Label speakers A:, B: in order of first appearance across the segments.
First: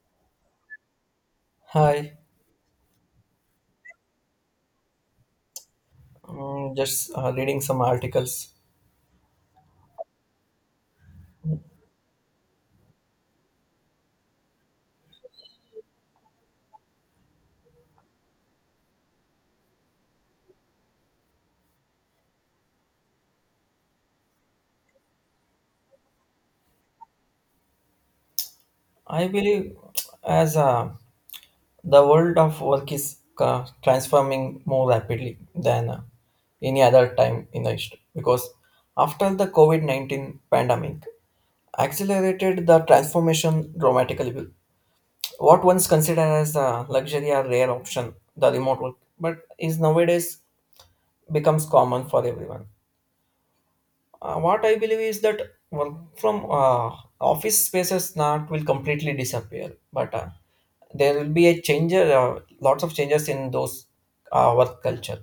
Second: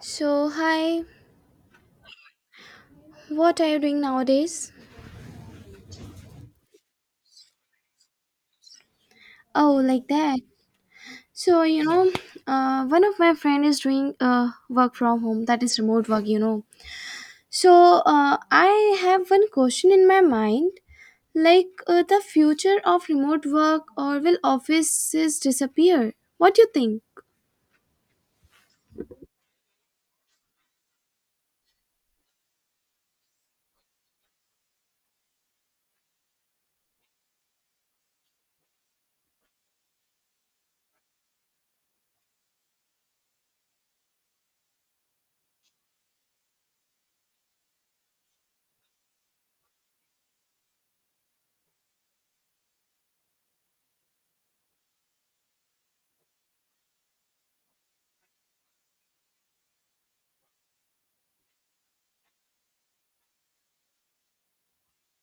A: So, hi,
B: Hi,
A: what are you doing nowadays?
B: just reading some articles.
A: Oh, like that. So, one of my friend is doing work from home, that is remote work. So, I have one question in my mind, like the future of remote work, or will offices disappear? What do you think?
B: I believe as the world of work is transforming more rapidly than any other time in the history because after the COVID 19 pandemic accelerated the transformation dramatically. What once considered as a luxury or rare option, the remote work, but is nowadays becomes common for everyone. What I believe is that work from office spaces not will completely disappear, but there will be a change, lots of changes in those work culture,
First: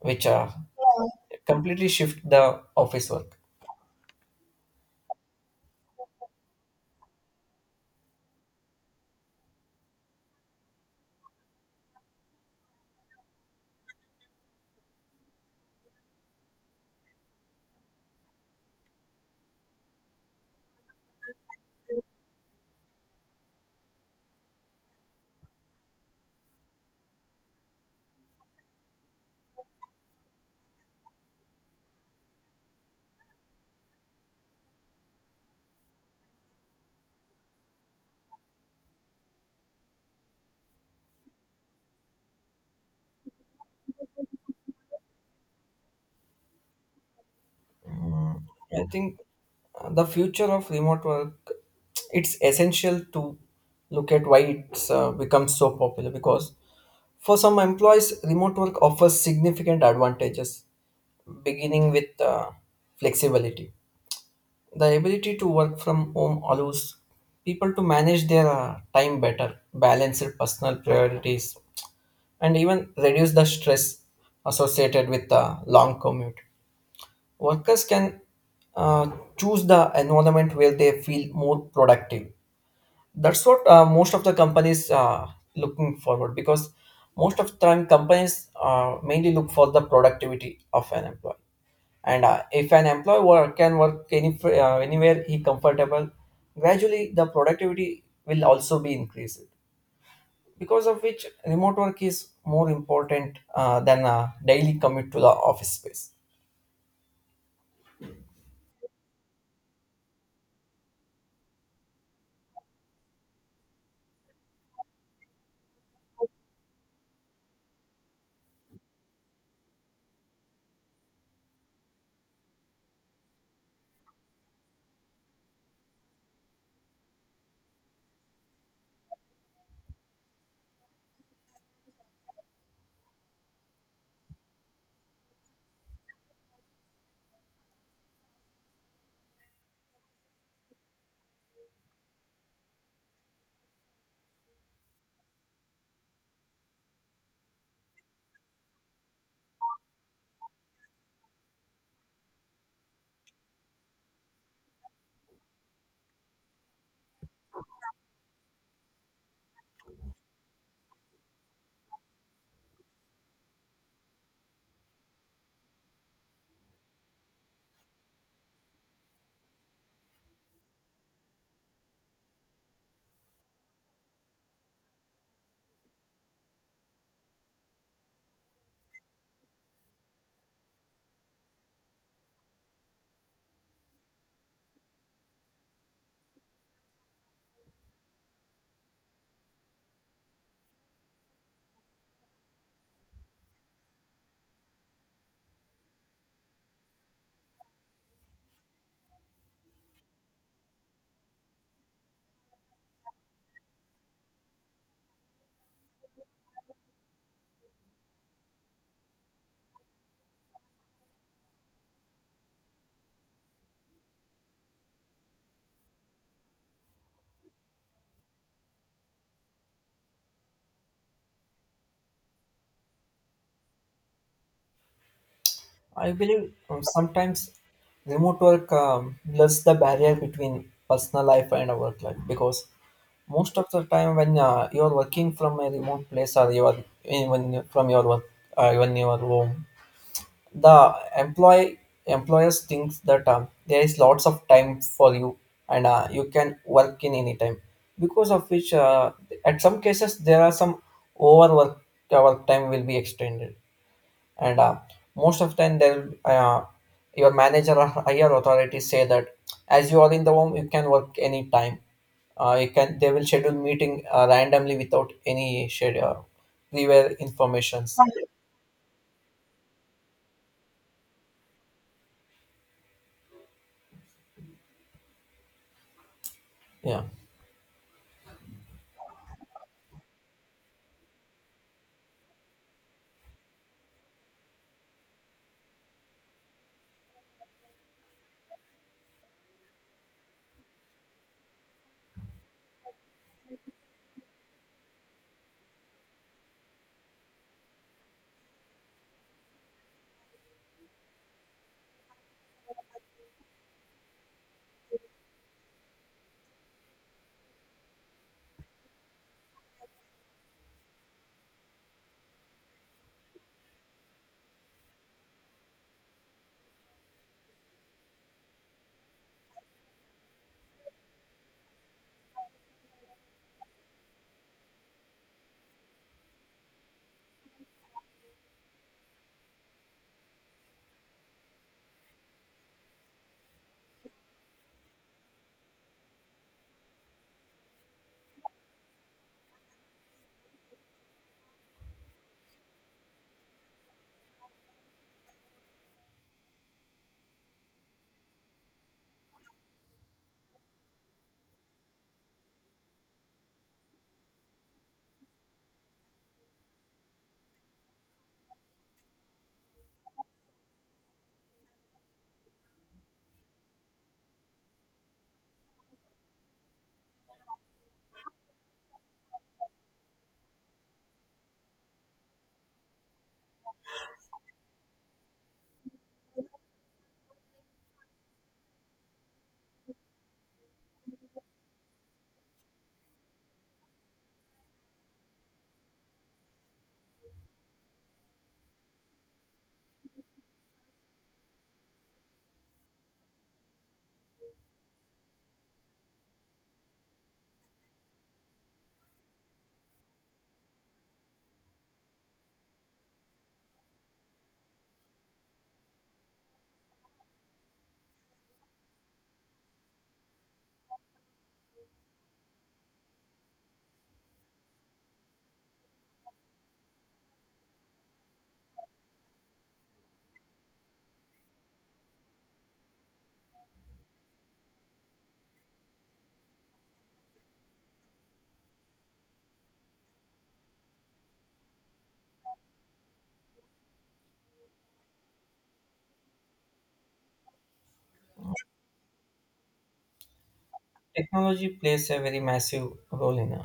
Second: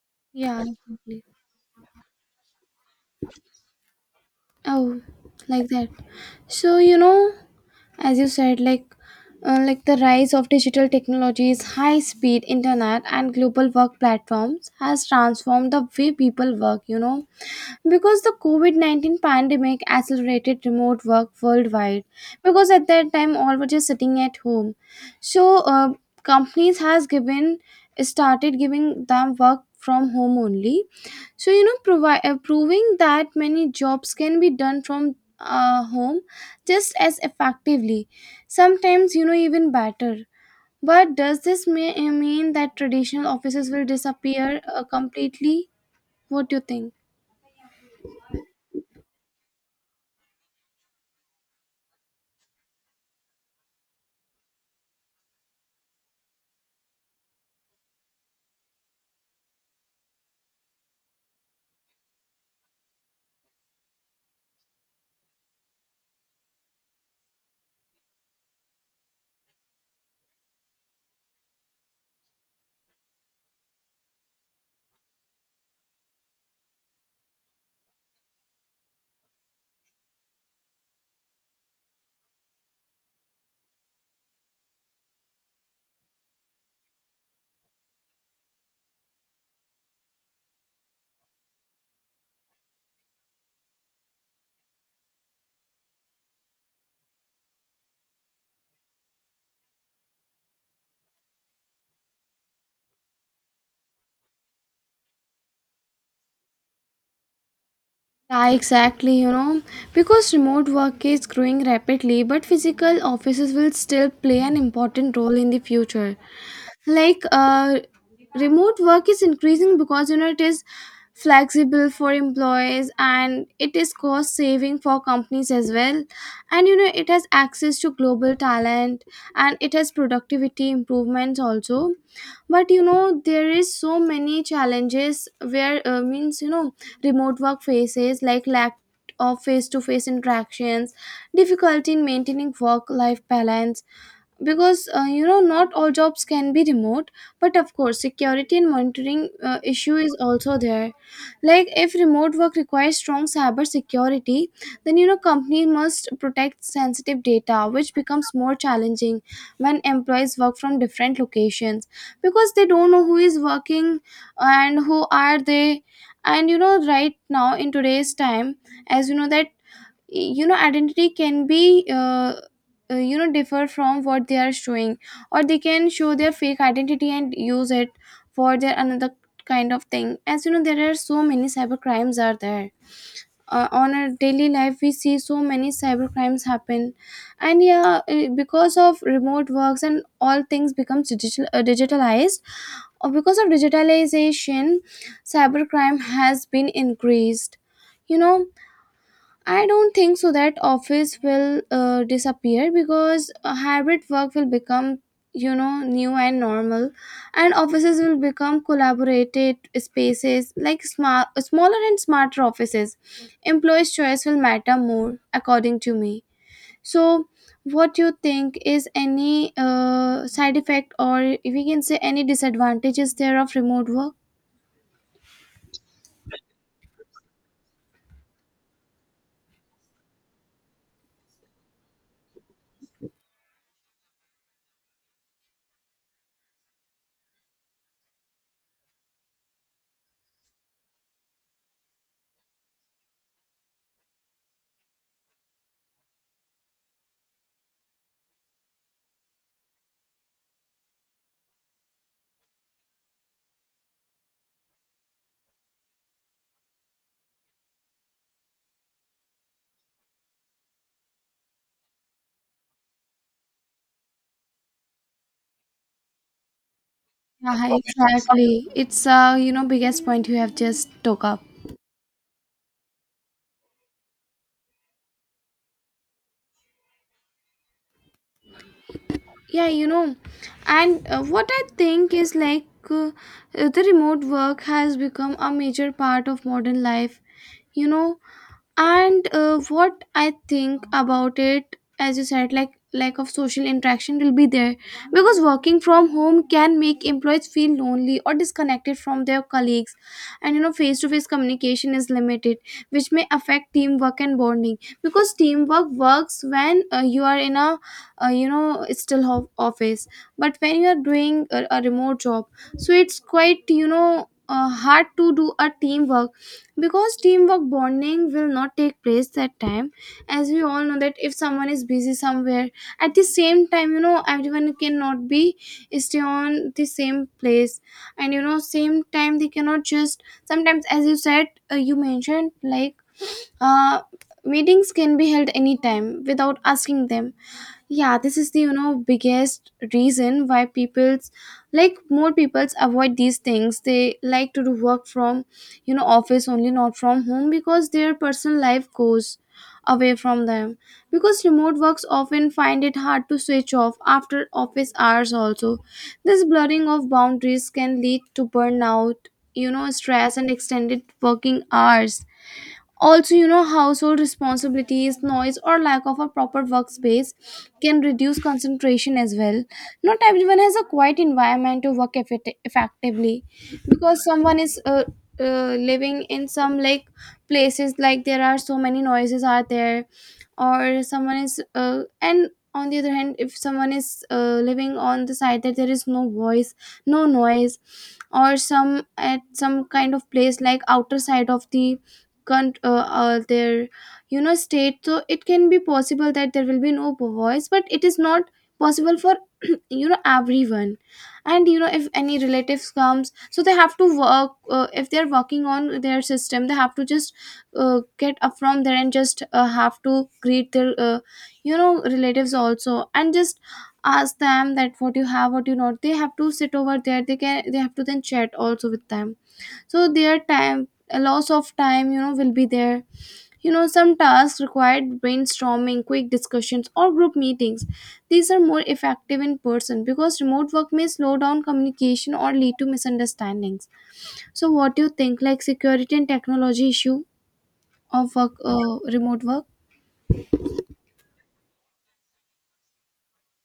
B: which
A: Yeah, definitely.
B: completely shift the office work.
A: Oh, like that. So, as you said, like the rise of digital technologies, high speed internet, and global work platforms has transformed the way people work, because the COVID-19 pandemic accelerated remote work worldwide, because at that time all were just sitting at home. So companies has given started giving them work from home only. So proving that many jobs can be done from home just as effectively, sometimes, even better. But does mean that traditional offices will disappear completely? What do you think?
B: Mm, I think the future of remote work, it's essential to look at why it's become so popular because for some employees remote work offers significant advantages beginning with flexibility. The ability to work from home allows people to manage their time better, balance their personal priorities, and even reduce the stress associated with the long commute. Workers can uh, choose the environment where they feel more productive. That's what most of the companies are looking forward, because most of the time companies mainly look for the productivity of an employee. And if an employee can work anywhere he comfortable, gradually the productivity will also be increased. Because of which remote work is more important than a daily commute to the office space.
A: Yeah, exactly, because remote work is growing rapidly, but physical offices will still play an important role in the future. Like remote work is increasing because it is flexible for employees, and it is cost saving for companies as well. And it has access to global talent, and it has productivity improvements also. But there is so many challenges where means you know remote work faces, like lack of face to face interactions, difficulty in maintaining work life balance, because not all jobs can be remote. But of course security and monitoring issue is also there, like if remote work requires strong cyber security, then company must protect sensitive data, which becomes more challenging when employees work from different locations, because they don't know who is working and who are they. And right now in today's time, as you know that identity can be differ from what they are showing, or they can show their fake identity and use it for their another kind of thing. As you know there are so many cyber crimes are there on our daily life, we see so many cyber crimes happen. And yeah, because of remote works and all things becomes digital digitalized, or because of digitalization, cyber crime has been increased you know I don't think so that office will disappear, because hybrid work will become new and normal, and offices will become collaborated spaces, like smart smaller and smarter offices. Employees choice will matter more according to me. So what you think is any side effect, or if we can say any disadvantages there of remote work?
B: I believe sometimes remote work blurs the barrier between personal life and work life, because most of the time when you are working from a remote place, or you are from your work, when you are home, the employee employers thinks that there is lots of time for you, and you can work in any time, because of which at some cases there are some overwork, work time will be extended, and most of the time they'll your manager or higher authorities say that as you are in the home, you can work anytime. You can they will schedule meeting randomly without any schedule prior
A: Yeah
B: informations.
A: exactly, it's biggest point you have just took up.
B: Yeah,
A: Yeah. And what I think is like, uh, the remote work has become a major part of modern life you know and what I think about it, as you said, like lack of social interaction will be there, because working from home can make employees feel lonely or disconnected from their colleagues. And face to face communication is limited, which may affect teamwork and bonding. Because teamwork works when you are in a office. But when you are doing a remote job, so it's quite hard to do a teamwork, because teamwork bonding will not take place that time. As we all know that if someone is busy somewhere at the same time, everyone cannot be stay on the same place. And same time they cannot just sometimes, as you said, you mentioned like uh meetings can be held anytime without asking them. Yeah, this is the biggest reason why people's, like more people's avoid these things, they like to do work from office only, not from home, because their personal life goes away from them. Because remote works often find it hard to switch off after office hours also. This blurring of boundaries can lead to burnout, stress and extended working hours. Also, household responsibilities, noise, or lack of a proper workspace can reduce concentration as well. Not everyone has a quiet environment to work effectively, because someone is living in some like places, like there are so many noises are there. Or someone is and on the other hand if someone is living on the side that there is no voice, no noise. Or some at some kind of place, like outer side of the their state. So it can be possible that there will be no voice, but it is not possible for everyone. And if any relatives comes, so they have to work. If they're working on their system, they have to just get up from there and just have to greet their relatives also, and just ask them that what you have what you not. They have to sit over there, they can they have to then chat also with them. So their time, a loss of time, will be there. Some tasks required brainstorming, quick discussions, or group meetings. These are more effective in person, because remote work may slow down communication or lead to misunderstandings. So what do you think, like security and technology issue of work remote work?
B: technology plays a very massive role in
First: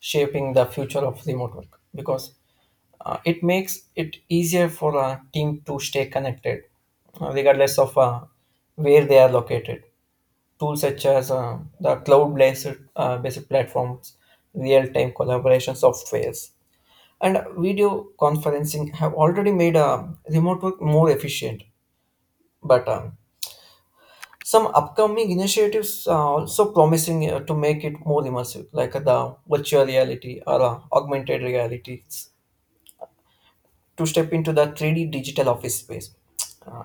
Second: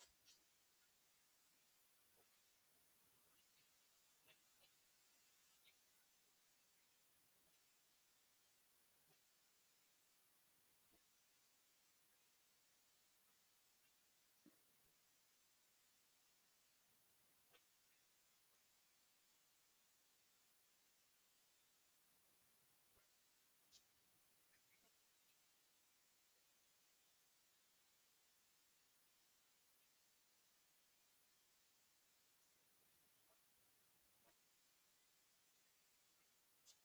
B: shaping the future of remote work, because it makes it easier for a team to stay connected regardless of where they are located. Tools such as the cloud-based based platforms, real-time collaboration softwares, and video conferencing have already made remote work more efficient. But some upcoming initiatives are also promising to make it more immersive, like the virtual reality or augmented realities, to step into the 3D digital office space. Uh,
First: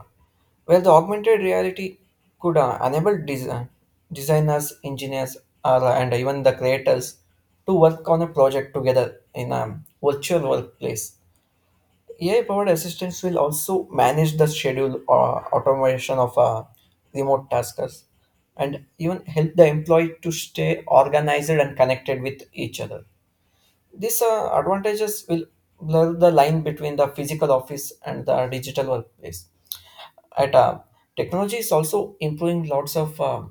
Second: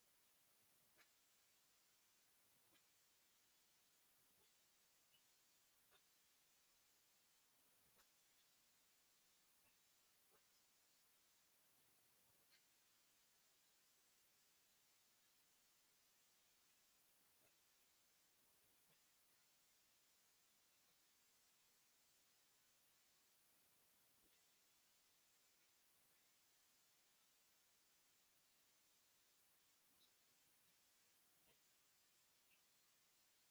B: Well, the augmented reality could enable designers, engineers, and even the creators to work on a project together in a virtual workplace. AI-powered assistants will also manage the schedule or automation of remote tasks, and even help the employee to stay organized and connected with each other. These advantages will blur the line between the physical office and the digital workplace. At technology is also improving lots of uh,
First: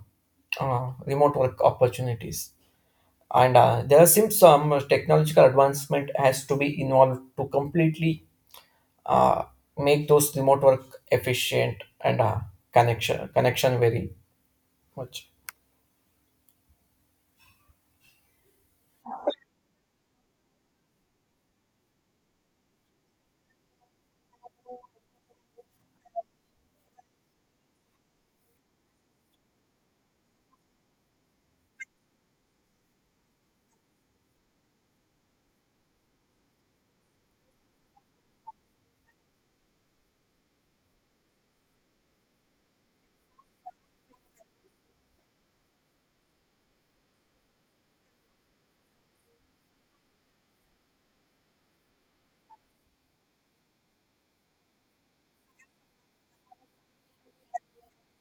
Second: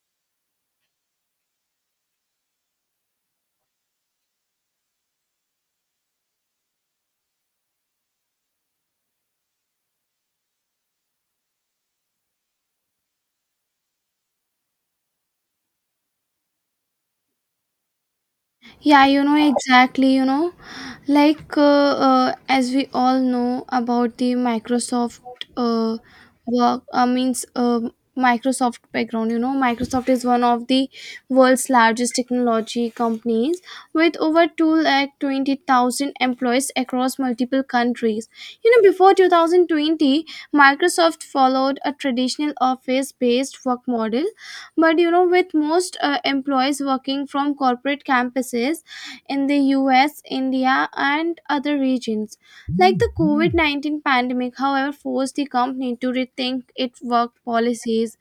B: uh, remote work opportunities, and there seems some technological advancement has to be involved to completely uh, make those remote work efficient and connection very much.
A: Yeah, exactly, like as we all know about the microsoft uh, work means microsoft background. Microsoft is one of the world's largest technology companies, with over 220,000 employees across multiple countries. Before 2020, Microsoft followed a traditional office based work model. But with most employees working from corporate campuses in the US, India, and other regions. Like the COVID-19 pandemic, however, forced the company to rethink its work policies.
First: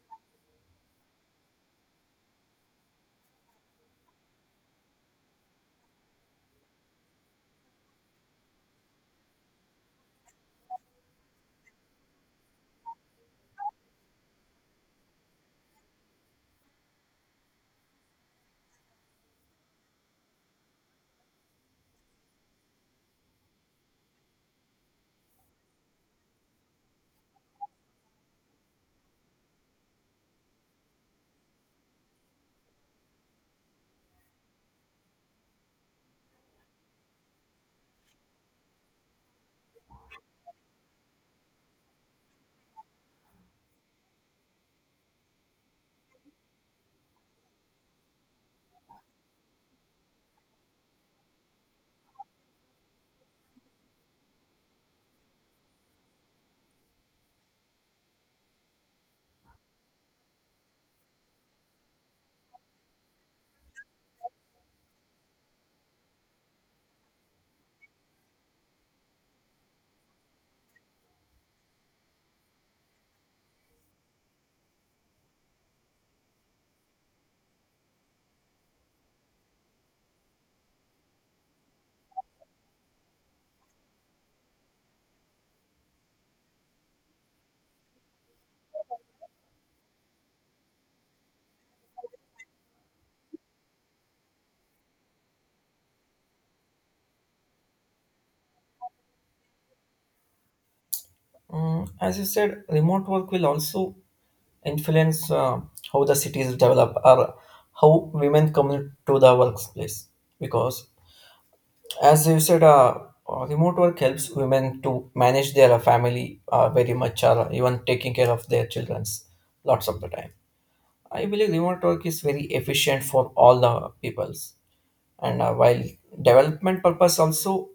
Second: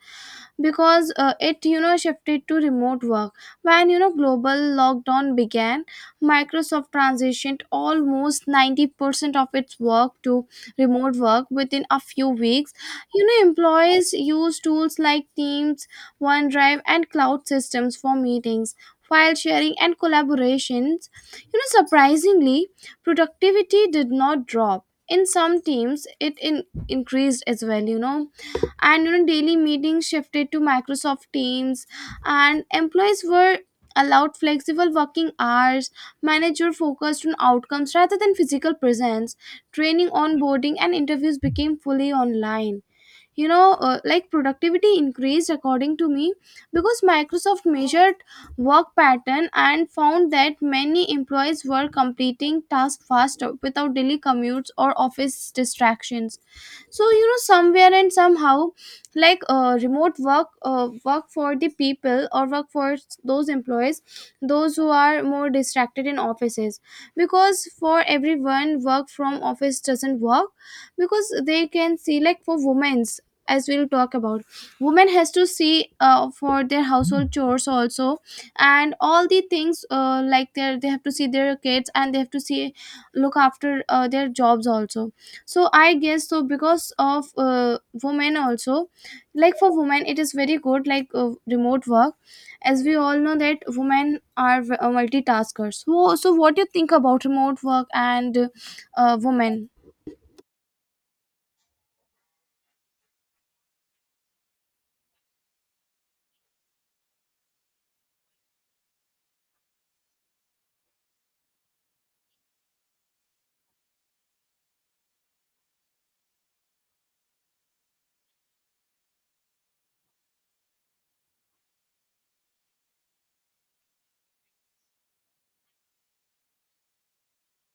A: Because it shifted to remote work when global lockdown began. Microsoft transitioned almost 90% of its work to remote work within a few weeks. Employees use tools like Teams, OneDrive, and cloud systems for meetings, file sharing, and collaborations. Surprisingly, productivity did not drop. In some teams it increased as well. And daily meetings shifted to Microsoft Teams, and employees were allowed flexible working hours. Manager focused on outcomes rather than physical presence. Training, onboarding, and interviews became fully online. Like productivity increased according to me, because Microsoft measured work pattern and found that many employees were completing tasks faster without daily commutes or office distractions. So somewhere and somehow, like remote work for the people, or work for those employees, those who are more distracted in offices. Because for everyone work from office doesn't work, because they can see, like for women's, as we'll talk about, women has to see for their household chores also, and all the things like they have to see their kids, and they have to see look after their jobs also. So I guess so because of women also, like for women it is very good, like remote work, as we all know that women are multitaskers. So, so what do you think about remote work and women?
B: Mm, as you said, remote work will also influence how the cities develop, or how women come to the workplace, because as you said, remote work helps women to manage their family very much, or even taking care of their childrens lots of the time. I believe remote work is very efficient for all the peoples, and while development purpose also,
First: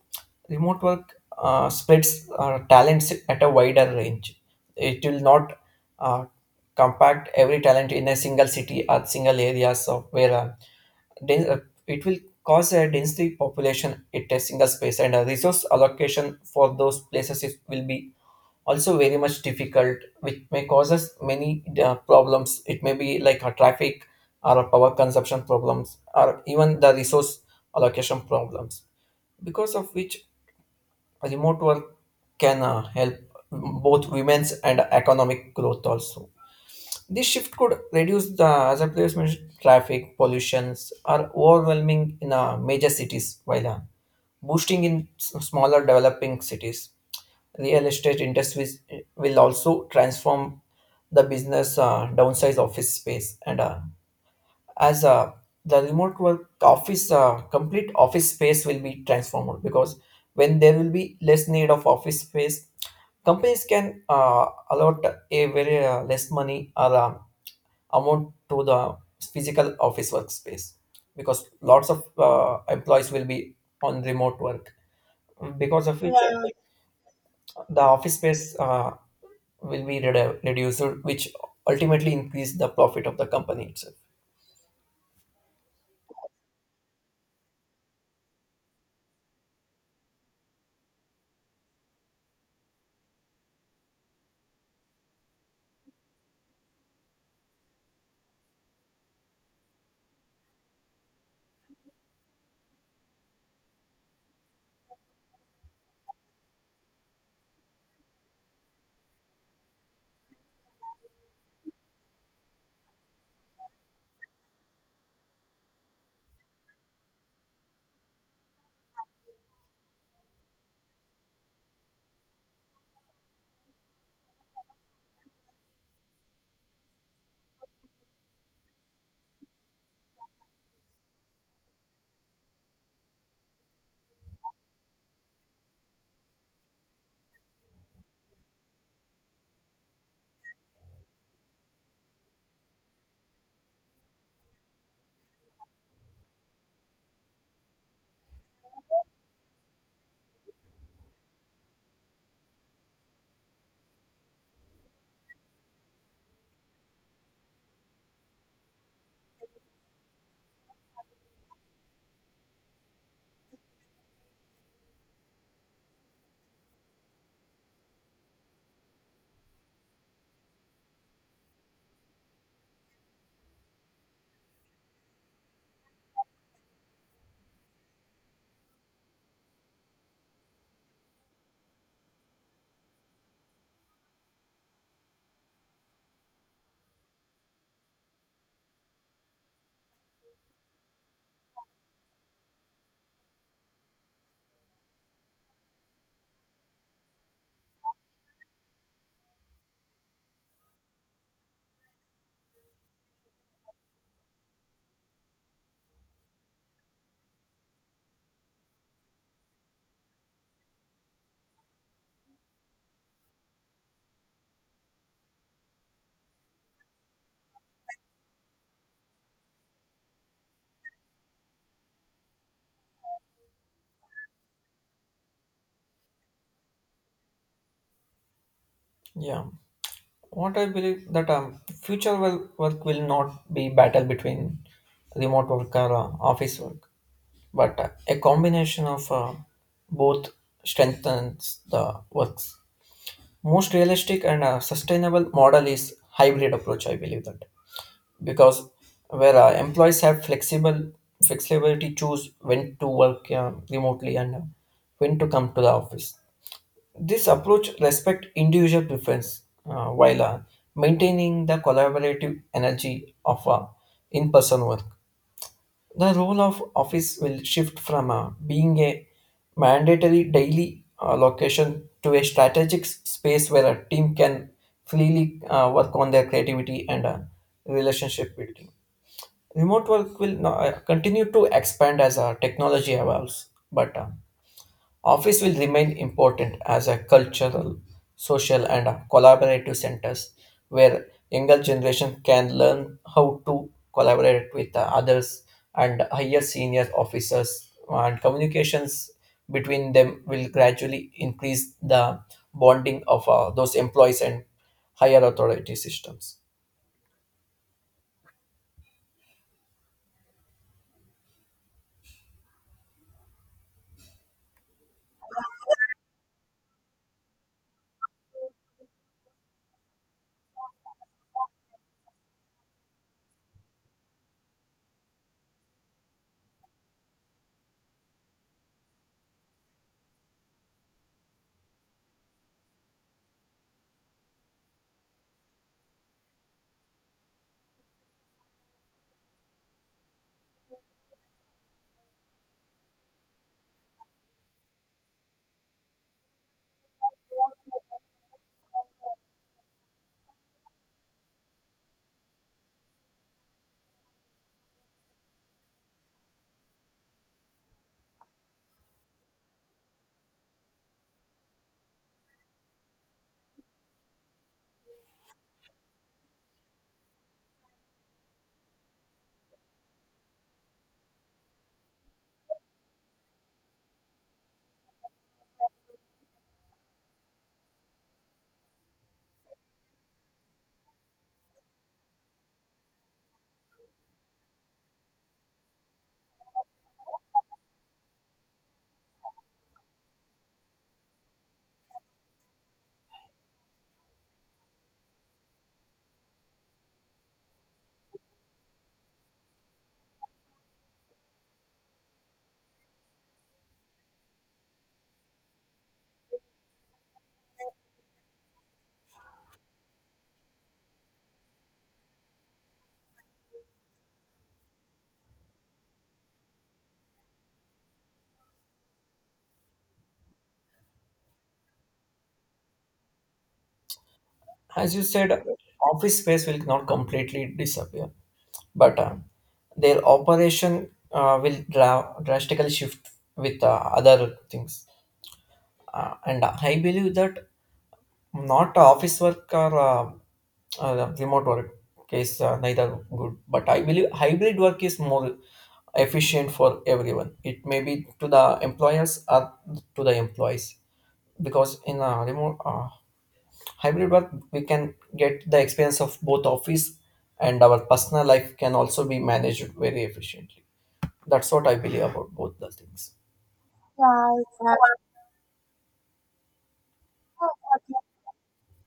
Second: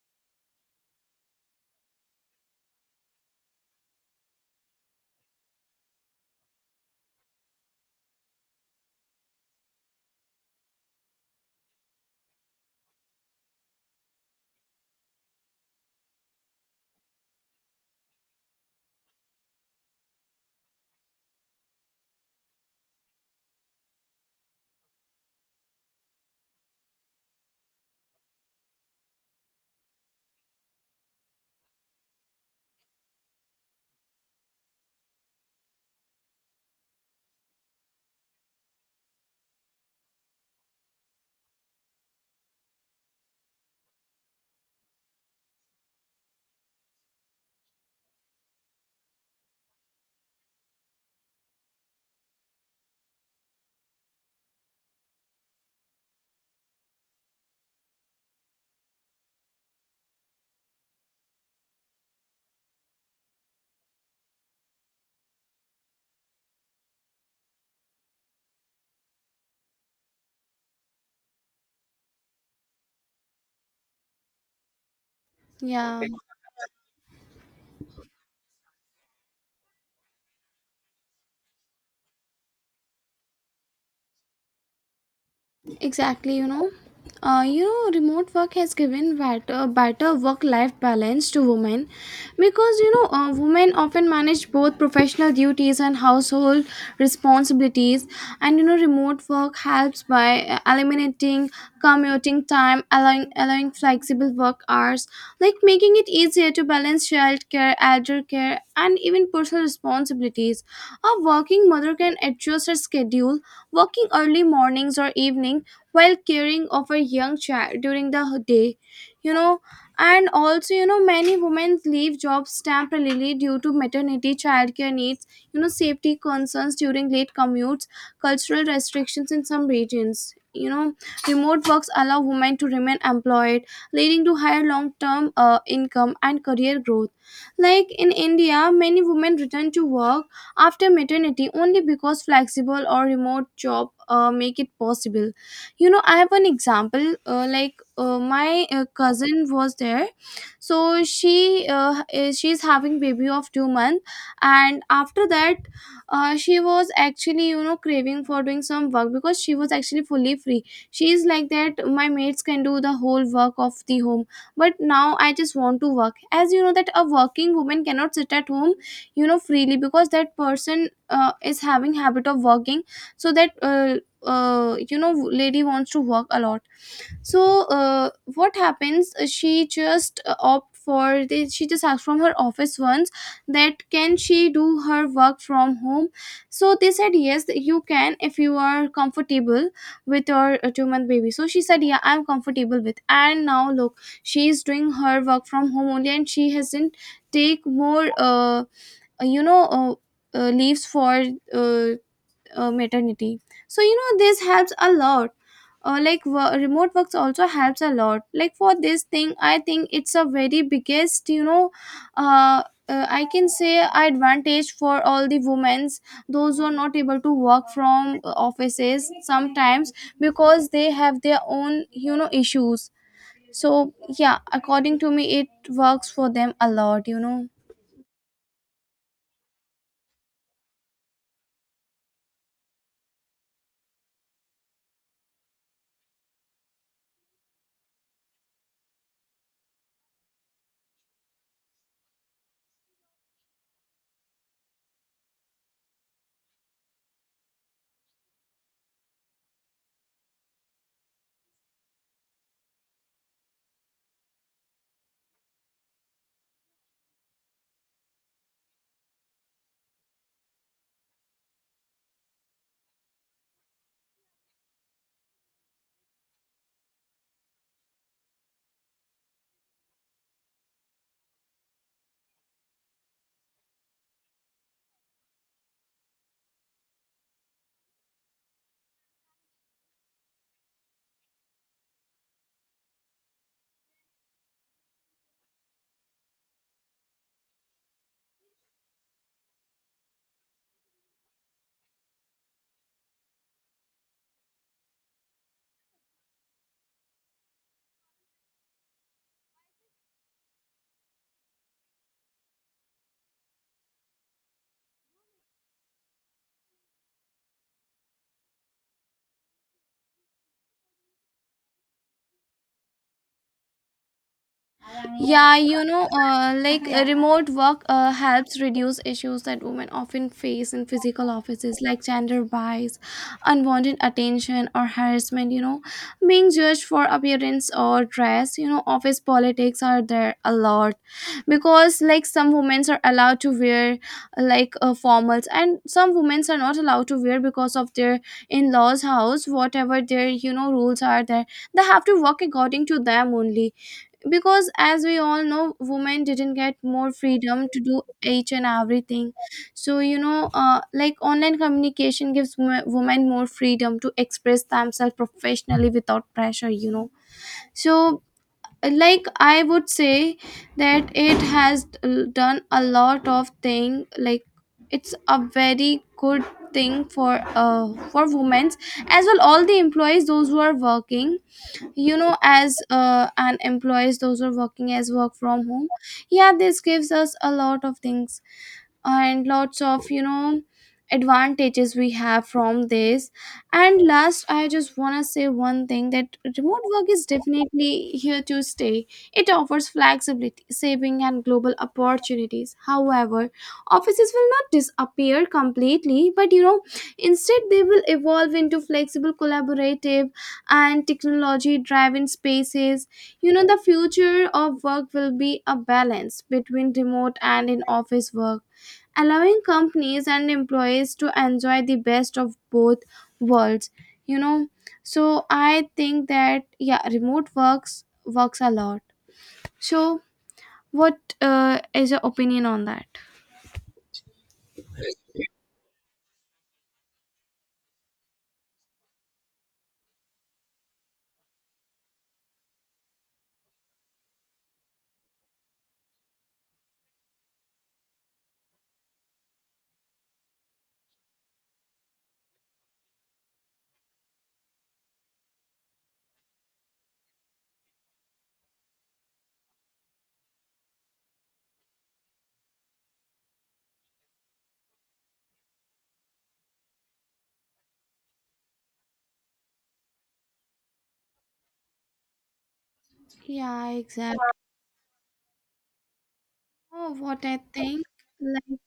B: remote work spreads talents at a wider range. It will not uh, compact every talent in a single city or single areas of where den- uh, it will cause a densely population in a single space, and a resource allocation for those places will be also very much difficult, which may cause us many problems. It may be like a traffic or a power consumption problems, or even the resource allocation problems, because of which remote work can help both women's and economic growth also. This shift could reduce the, as I previously mentioned, traffic, pollutions are overwhelming in major cities, while boosting in smaller developing cities. Real estate industries will also transform the business, downsize office space, and as the remote work office, complete office space will be transformed, because when there will be less need of office space, companies can allot a very less money or amount to the physical office workspace, because lots of employees will be on remote work, because
A: Yeah.
B: of which, yeah, the office space uh, reduced, which ultimately increase the profit of the company itself.
A: Exactly, remote work has given better work-life balance to women, because women often manage both professional duties and household responsibilities. And remote work helps by eliminating commuting time, allowing flexible work hours, like making it easier to balance childcare, elder care, and even personal responsibilities. A working mother can adjust her schedule, working early mornings or evening, while caring of a young child during the day you know and also, many women leave jobs temporarily due to maternity childcare needs, safety concerns during late commutes, cultural restrictions in some regions. you know Remote works allow women to remain employed, leading to higher long-term income and career growth. Like in India, many women return to work after maternity only because flexible or remote job make it possible. I have one example, like, my cousin was there. So she she's having baby of 2 month, and after that she was actually craving for doing some work, because she was actually fully free. She's like that my mates can do the whole work of the home, but now I just want to work, as you know that a working woman cannot sit at home freely, because that person is having habit of working. So that, lady wants to work a lot. So what happens, she just she just asked from her office once, that can she do her work from home. So they said, yes you can if you are comfortable with your 2 month baby. So she said, yeah I'm comfortable with, and now look, she is doing her work from home only, and she hasn't take more you know uh, leaves for uh, maternity. So, this helps a lot. Like, remote works also helps a lot, like for this thing I think it's a very biggest, uh, I can say, advantage for all the women's, those who are not able to work from offices sometimes, because they have their own issues. So yeah, according to me it works for them a lot.
B: Yeah, what I believe that future will, work will not be battle between remote work or office work, but a combination of both strengthens the works. Most realistic and sustainable model is hybrid approach, I believe that, because where employees have flexible flexibility, choose when to work remotely, and when to come to the office. This approach respect individual preference, while maintaining the collaborative energy of in-person work. The role of office will shift from being a mandatory daily location to a strategic space where a team can freely work on their creativity and relationship building. Remote work will continue to expand as technology evolves, but office will remain important as a cultural, social, and a collaborative centers, where younger generation can learn how to collaborate with the others, and higher senior officers, and communications between them will gradually increase the bonding of those employees and higher authority systems.
A: Yeah, like remote work helps reduce issues that women often face in physical offices, like gender bias, unwanted attention, or harassment. Being judged for appearance or dress. Office politics are there a lot, because, like, some women are allowed to wear, like, formals, and some women are not allowed to wear because of their in-laws' house. Whatever their rules are there, they have to work according to them only, because as we all know women didn't get more freedom to do each and everything. So, like, online communication gives women more freedom to express themselves professionally without pressure. So, like, I would say that it has done a lot of thing, like it's a very good thing for women, as well all the employees those who are working, as an employees those who are working as work from home. Yeah, this gives us a lot of things, and lots of advantages we have from this. And last, I just want to say one thing, that remote work is definitely here to stay. It offers flexibility, saving, and global opportunities. However, offices will not disappear completely, but instead, they will evolve into flexible, collaborative, and technology driven spaces. The future of work will be a balance between remote and in office work, allowing companies and employees to enjoy the best of both worlds you know so, I think that yeah, remote works a lot. So, what is your opinion on that?
B: As you said, office space will not completely disappear, but their operation will drastically shift with other things. And I believe that not office work or remote work is neither good, but I believe hybrid work is more efficient for everyone. It may be to the employers or to the employees, because in a remote hybrid work we can get the experience of both office, and our personal life can also be managed very efficiently. That's what I believe about both the things.
A: Yeah,
B: Yeah,
A: exactly.
B: exactly.
A: Oh, what I think, like,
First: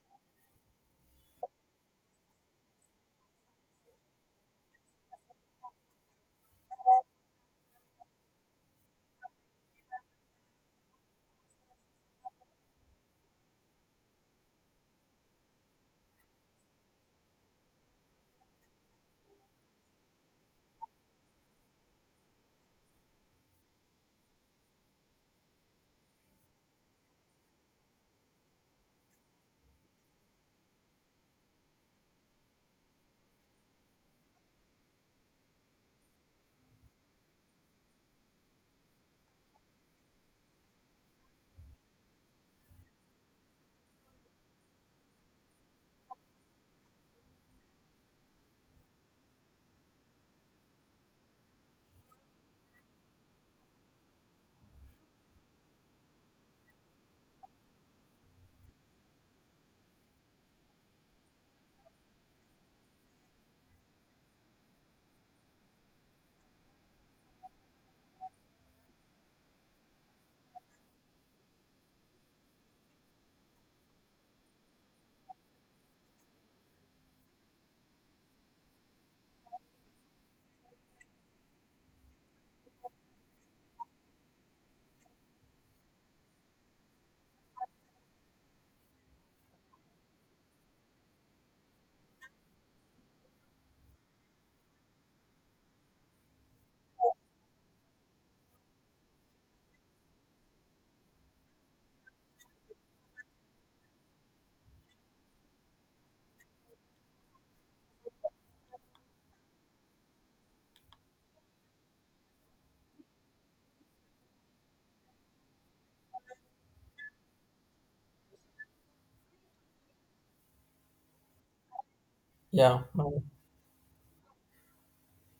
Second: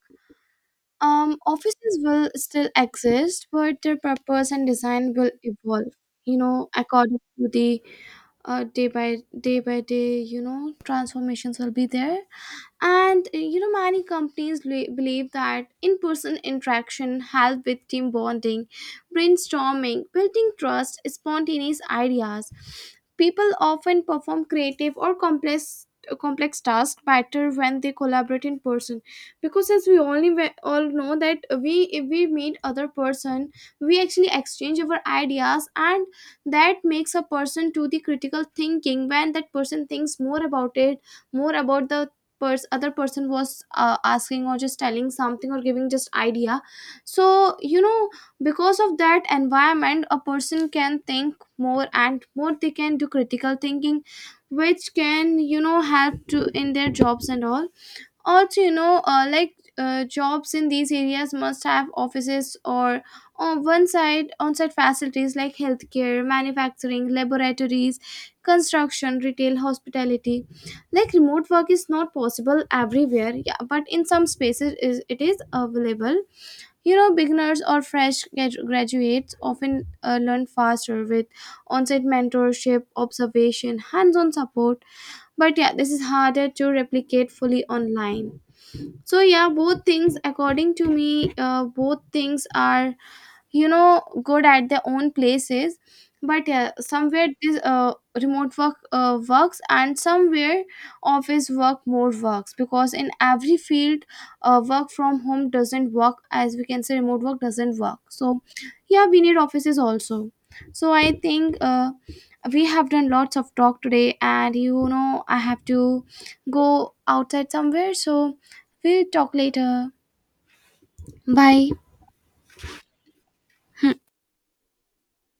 A: offices will still exist, but their purpose and design will evolve, according to the uh, day by day by day, transformations will be there. And many companies believe that in-person interaction help with team bonding, brainstorming, building trust, spontaneous ideas. People often perform creative or complex tasks better when they collaborate in person, because as we all know that we if we meet other person, we actually exchange our ideas, and that makes a person to the critical thinking, when that person thinks more about it, more about the other person was asking or just telling something or giving just idea. So, you know because of that environment a person can think more and more, they can do critical thinking, which can help to in their jobs and all. Also, like jobs in these areas must have offices or on one side on-site facilities, like healthcare, manufacturing, laboratories, construction, retail, hospitality. Like, remote work is not possible everywhere, yeah, but in some spaces is it is available. Beginners or fresh graduates often learn faster with on-site mentorship, observation, hands-on support, but yeah, this is harder to replicate fully online. So yeah, both things according to me, both things are, good at their own places. But yeah, somewhere this remote work works, and somewhere office work more works, because in every field work from home doesn't work, as we can say remote work doesn't work. So yeah, we need offices also. So I think we have done lots of talk today, and I have to go outside somewhere, so we'll talk later. Bye.
B: Yeah,